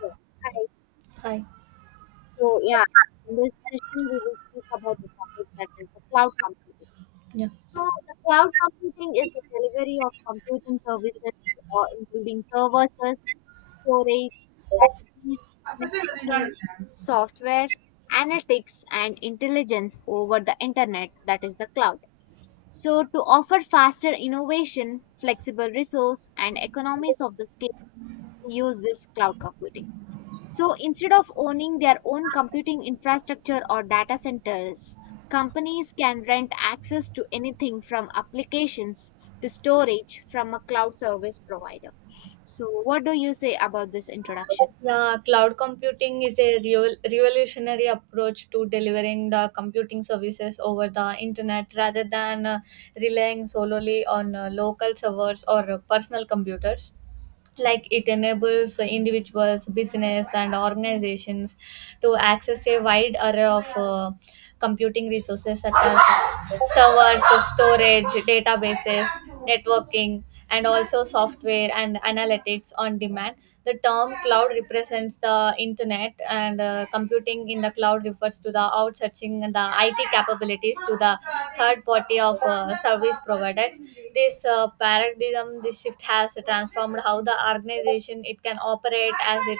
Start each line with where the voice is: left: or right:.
left: Yeah. Hi.
right: Hi.
left: So yeah, in this session we will speak about the topic that is the cloud computing.
right: Yeah.
left: So the cloud computing is the delivery of computing services, or including services, storage, batteries, networking, software, analytics, and intelligence over the internet. That is the cloud. So to offer faster innovation, flexible resource, and economies of the scale, we use this cloud computing. So instead of owning their own computing infrastructure or data centers, companies can rent access to anything from applications to storage from a cloud service provider. So, what do you say about this introduction?
right: Yeah, cloud computing is a real revolutionary approach to delivering the computing services over the internet rather than relying solely on local servers or personal computers. Like it enables the individuals business and organizations to access a wide array of computing resources such as servers, storage, databases, networking, and also software and analytics on demand. The term cloud represents the internet, and computing in the cloud refers to the outsourcing the IT capabilities to the third party of service providers. This paradigm, this shift has transformed how the organization it can operate, as it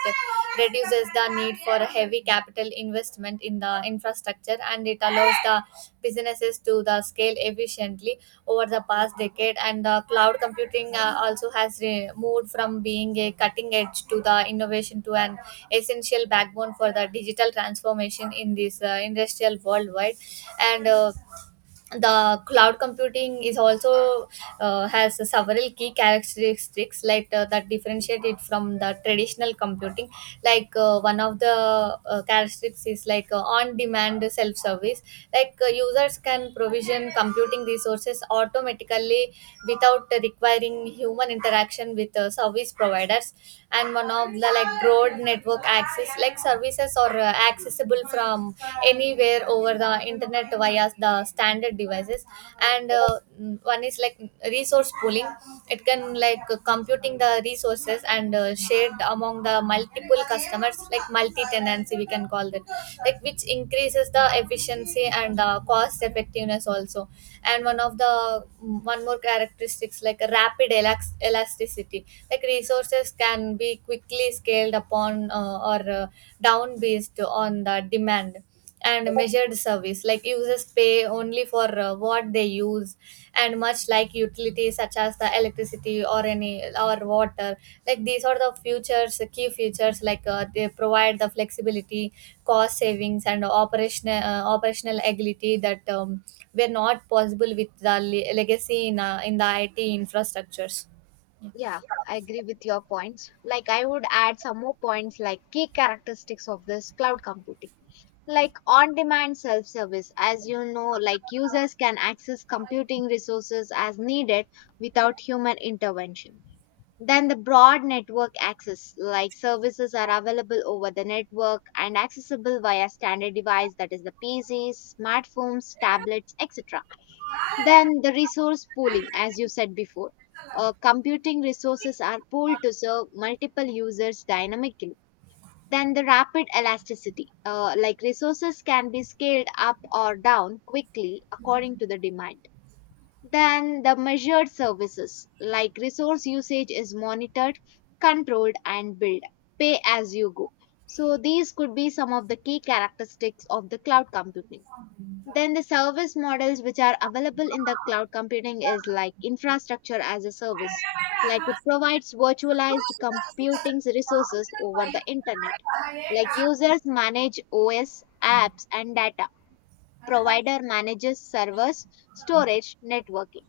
right: reduces the need for heavy capital investment in the infrastructure, and it allows the businesses to the scale efficiently over the past decade. And the cloud computing also has moved from being a cutting edge to the innovation to an essential backbone for the digital transformation in this industrial worldwide. And the cloud computing is also has several key characteristics like that differentiate it from the traditional computing. Like one of the characteristics is like on demand self service. Like users can provision computing resources automatically without requiring human interaction with service providers. And one of the, like, broad network access, like services are accessible from anywhere over the internet via the standard devices. And one is like resource pooling. It can, like, computing the resources and shared among the multiple customers, like multi tenancy, we can call that, like, which increases the efficiency and the cost effectiveness also. And one of the mm, one more characteristics like a rapid elasticity, like resources can be quickly scaled upon or down based on the demand. And measured service, like users pay only for what they use, and much like utilities such as the electricity or any or water. Like these are the features, key features, like they provide the flexibility, cost savings, and operational agility that were not possible with the legacy in the IT infrastructures.
left: Yeah, I agree with your points. Like, I would add some more points like key characteristics of this cloud computing. Like on demand self service, as you know, like users can access computing resources as needed without human intervention. Then the broad network access, like services are available over the network and accessible via standard device that is the PCs, smartphones, tablets, etc. Then the resource pooling, as you said before. Computing resources are pooled to serve multiple users dynamically. Then the rapid elasticity, like resources can be scaled up or down quickly according to the demand. Then the measured services like resource usage is monitored, controlled, and billed. Pay as you go. So these could be some of the key characteristics of the cloud computing. Then the service models which are available in the cloud computing is like infrastructure as a service. Like it provides virtualized computing resources over the internet. Like users manage OS, apps, and data. Provider manages servers, storage, networking.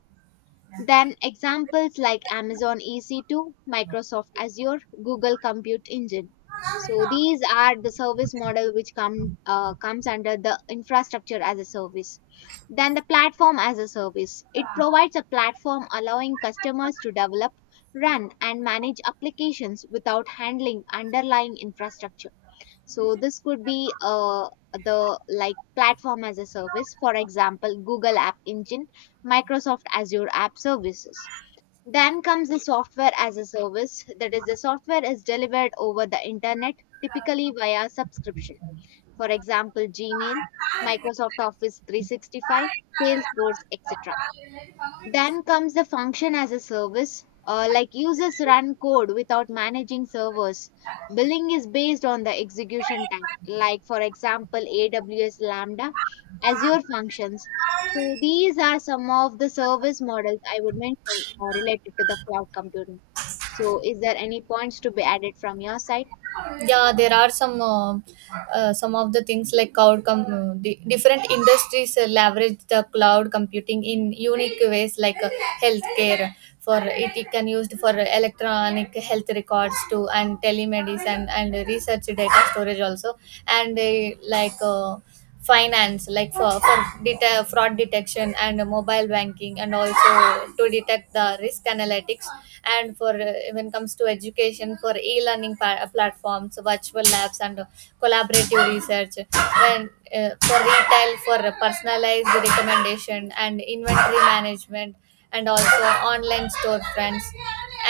left: Then examples like Amazon EC2, Microsoft Azure, Google Compute Engine. So these are the service model which comes under the infrastructure as a service. Then the platform as a service. It provides a platform allowing customers to develop, run and manage applications without handling underlying infrastructure. So this could be the like platform as a service, for example, Google App Engine, Microsoft Azure App Services. Then comes the software as a service, that is, the software is delivered over the internet, typically via subscription. For example, Gmail, Microsoft Office 365, Salesforce, etc. Then comes the function as a service, like users run code without managing servers. Billing is based on the execution time, like for example, AWS Lambda, Azure functions. So these are some of the service models I would mention related to the cloud computing. So is there any points to be added from your side?
right: Yeah, there are some of the things, like cloud different industries leverage the cloud computing in unique ways. Like healthcare, for it can used for electronic health records too, and telemedicine and research data storage also. And like finance, like for fraud detection and mobile banking, and also to detect the risk analytics. And for when it comes to education, for e-learning platforms, virtual labs, and collaborative research. When for retail, for personalized recommendation and inventory management, and also online storefronts.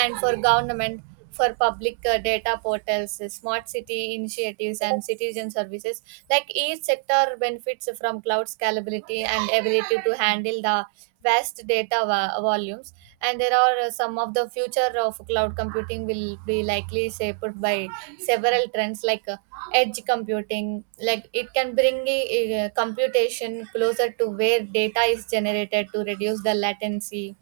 right: And for government, for public data portals, smart city initiatives, and citizen services. Like each sector benefits from cloud scalability and ability to handle the vast data volumes. And there are some of the future of cloud computing will be likely shaped by several trends, like edge computing, like it can bring computation closer to where data is generated to reduce the latency.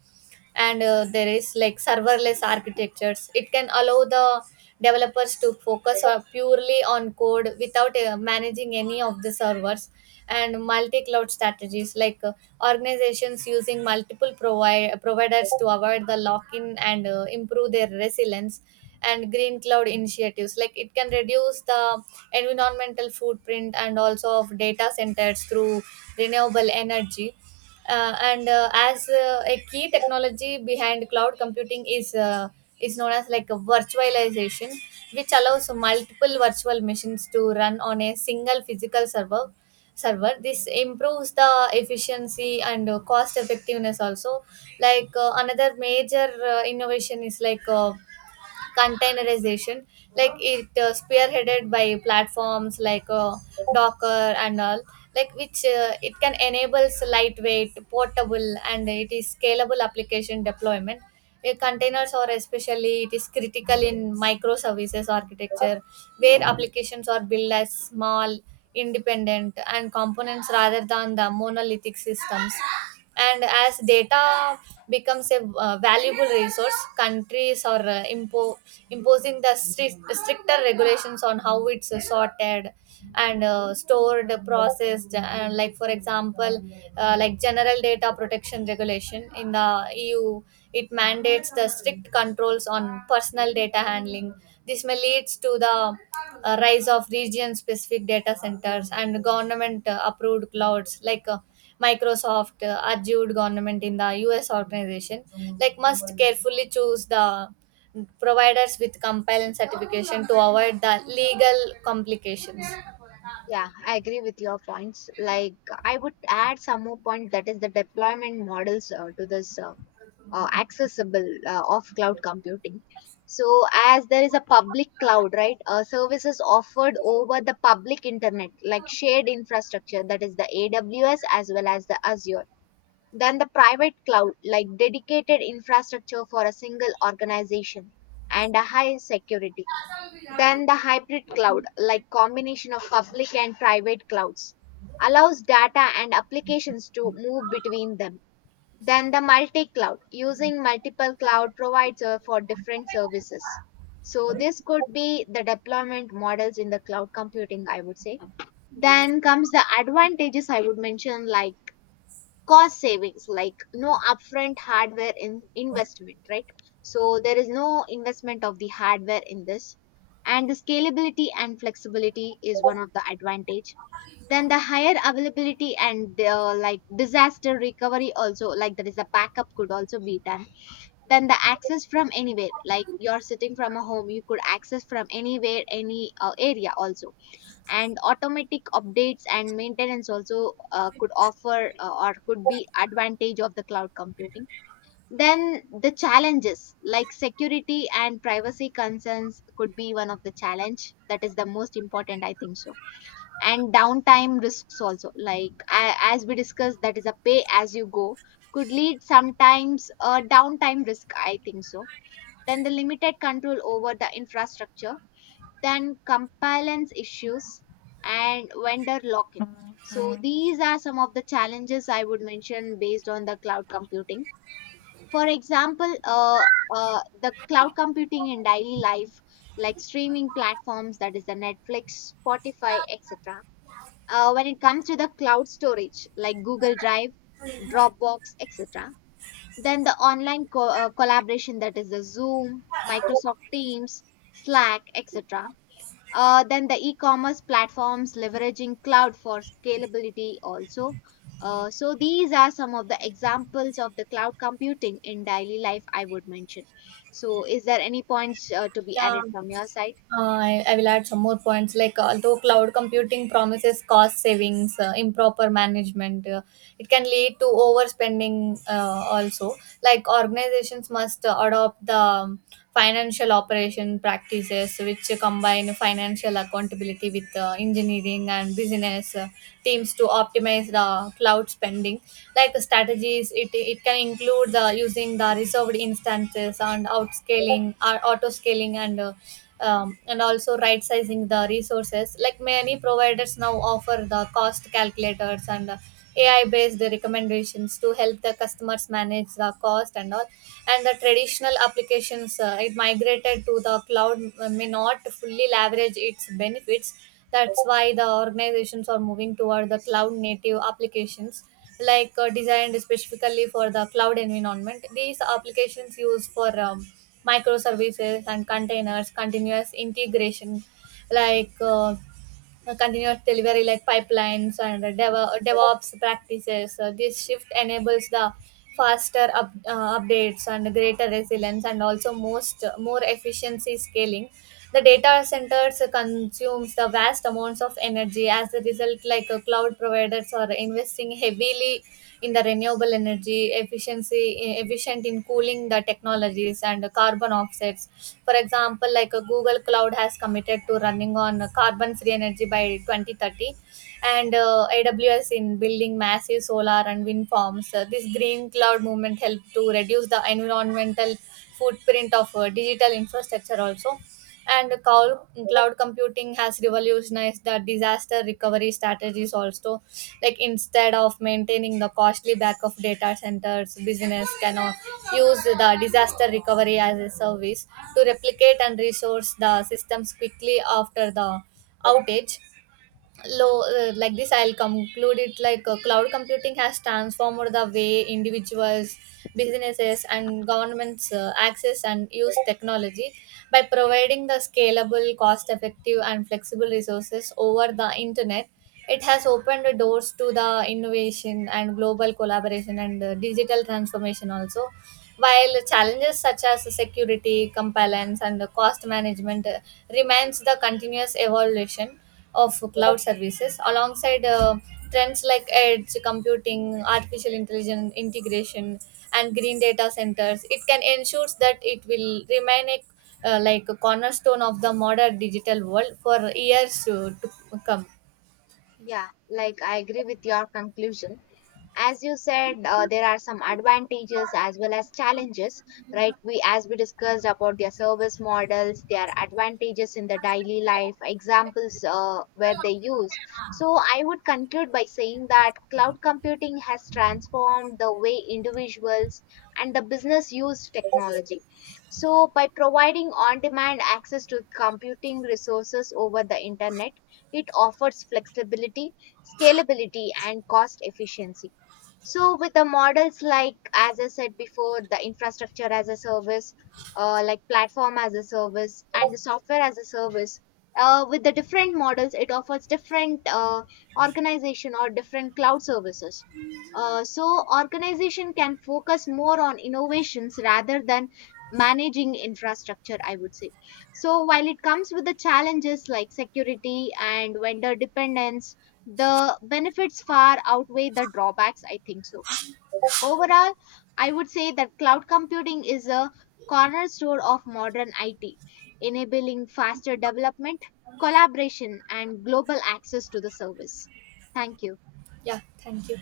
right: And there is, like, serverless architectures, it can allow the developers to focus purely on code without managing any of the servers. And multi-cloud strategies, like organizations using multiple providers to avoid the lock-in and improve their resilience. And green cloud initiatives, like it can reduce the environmental footprint and also of data centers through renewable energy, and as a key technology behind cloud computing is is known as like a virtualization, which allows multiple virtual machines to run on a single physical server. This improves the efficiency and cost effectiveness also. Like another major innovation is, like containerization, like it spearheaded by platforms like Docker and all, like which it can enables lightweight, portable, and it is scalable application deployment. Containers are especially it is critical in microservices architecture, where applications are built as small, independent, and components rather than the monolithic systems. And as data becomes a valuable resource, countries or imposing the stricter regulations on how it's sorted and stored, processed, like for example like general data protection regulation in the EU. It mandates the strict controls on personal data handling. This may leads to the rise of region specific data centers and government approved clouds, like Microsoft adjured government in the US. Organization, like, must carefully choose the providers with compliance certification to avoid the legal complications.
left: Yeah, I agree with your points. Like, I would add some more point that is the deployment models to this. Accessible of cloud computing. So, as there is a public cloud, right, services offered over the public internet, like shared infrastructure, that is the AWS as well as the Azure. Then the private cloud, like dedicated infrastructure for a single organization and a high security. Then the hybrid cloud, like combination of public and private clouds, allows data and applications to move between them. Then the multi-cloud, using multiple cloud provider for different services. So this could be the deployment models in the cloud computing, I would say. Then comes the advantages I would mention like cost savings, like no upfront hardware in investment, right? So there is no investment of the hardware in this. And the scalability and flexibility is one of the advantage. Then the higher availability and like disaster recovery also, like there is a backup could also be done. Then the access from anywhere, like you're sitting from a home, you could access from anywhere, any area also. And automatic updates and maintenance also could offer or could be advantage of the cloud computing. Then the challenges like security and privacy concerns could be one of the challenge that is the most important, I think so. And downtime risks also, like as we discussed, that is a pay as you go, could lead sometimes a downtime risk, I think so. Then the limited control over the infrastructure, then compliance issues and vendor lock in. So these are some of the challenges I would mention based on the cloud computing. For example, the cloud computing in daily life, like streaming platforms, that is the Netflix, Spotify, etc. When it comes to the cloud storage, like Google Drive, Dropbox, etc. Then the online collaboration, that is the Zoom, Microsoft Teams, Slack, etc. Then the e-commerce platforms leveraging cloud for scalability also. So these are some of the examples of the cloud computing in daily life I would mention. So is there any points to be
right: Yeah,
left: added from your side?
right: I will add some more points. Like, although cloud computing promises cost savings, improper management, it can lead to overspending also. Like, organizations must adopt the financial operation practices which combine financial accountability with engineering and business teams to optimize the cloud spending. Like, the strategies, it can include the using the reserved instances and outscaling, or auto scaling, and also right sizing the resources. Like, many providers now offer the cost calculators and AI based recommendations to help the customers manage the cost and all. And the traditional applications it migrated to the cloud may not fully leverage its benefits. That's why the organizations are moving toward the cloud native applications, like designed specifically for the cloud environment. These applications use for microservices and containers, continuous integration, like continuous delivery, like pipelines, and DevOps practices. So this shift enables the faster updates and greater resilience, and also most more efficiency scaling. The data centers consumes the vast amounts of energy. As a result, like cloud providers are investing heavily in the renewable energy efficiency, efficient in cooling the technologies and carbon offsets. For example, like Google Cloud has committed to running on carbon-free energy by 2030, and AWS in building massive solar and wind farms. This green cloud movement helped to reduce the environmental footprint of digital infrastructure also. And cloud computing has revolutionized the disaster recovery strategies also, like instead of maintaining the costly back of data centers, business can use the disaster recovery as a service to replicate and resource the systems quickly after the outage. Low Like this I'll conclude it. Like cloud computing has transformed the way individuals, businesses, and governments access and use technology by providing the scalable, cost effective, and flexible resources over the internet. It has opened the doors to the innovation and global collaboration and digital transformation also. While challenges such as security, compliance, and cost management remains, the continuous evolution of cloud services, alongside trends like edge computing, artificial intelligence integration, and green data centers, it can ensure that it will remain a like a cornerstone of the modern digital world for years to come.
left: Yeah, like I agree with your conclusion. As you said, there are some advantages as well as challenges, right? We as we discussed about their service models, their advantages, in the daily life examples where they use. So I would conclude by saying that cloud computing has transformed the way individuals and the business use technology. So by providing on demand access to computing resources over the internet, it offers flexibility, scalability and cost efficiency. So with the models like, as I said before, the infrastructure as a service, like platform as a service, and the software as a service, with the different models, it offers different organization or different cloud services. So organization can focus more on innovations rather than managing infrastructure, I would say. So while it comes with the challenges like security and vendor dependence, the benefits far outweigh the drawbacks, I think so. Overall, I would say that cloud computing is a cornerstone of modern IT, enabling faster development, collaboration and global access to the service. Thank you.
right: Yeah, thank you.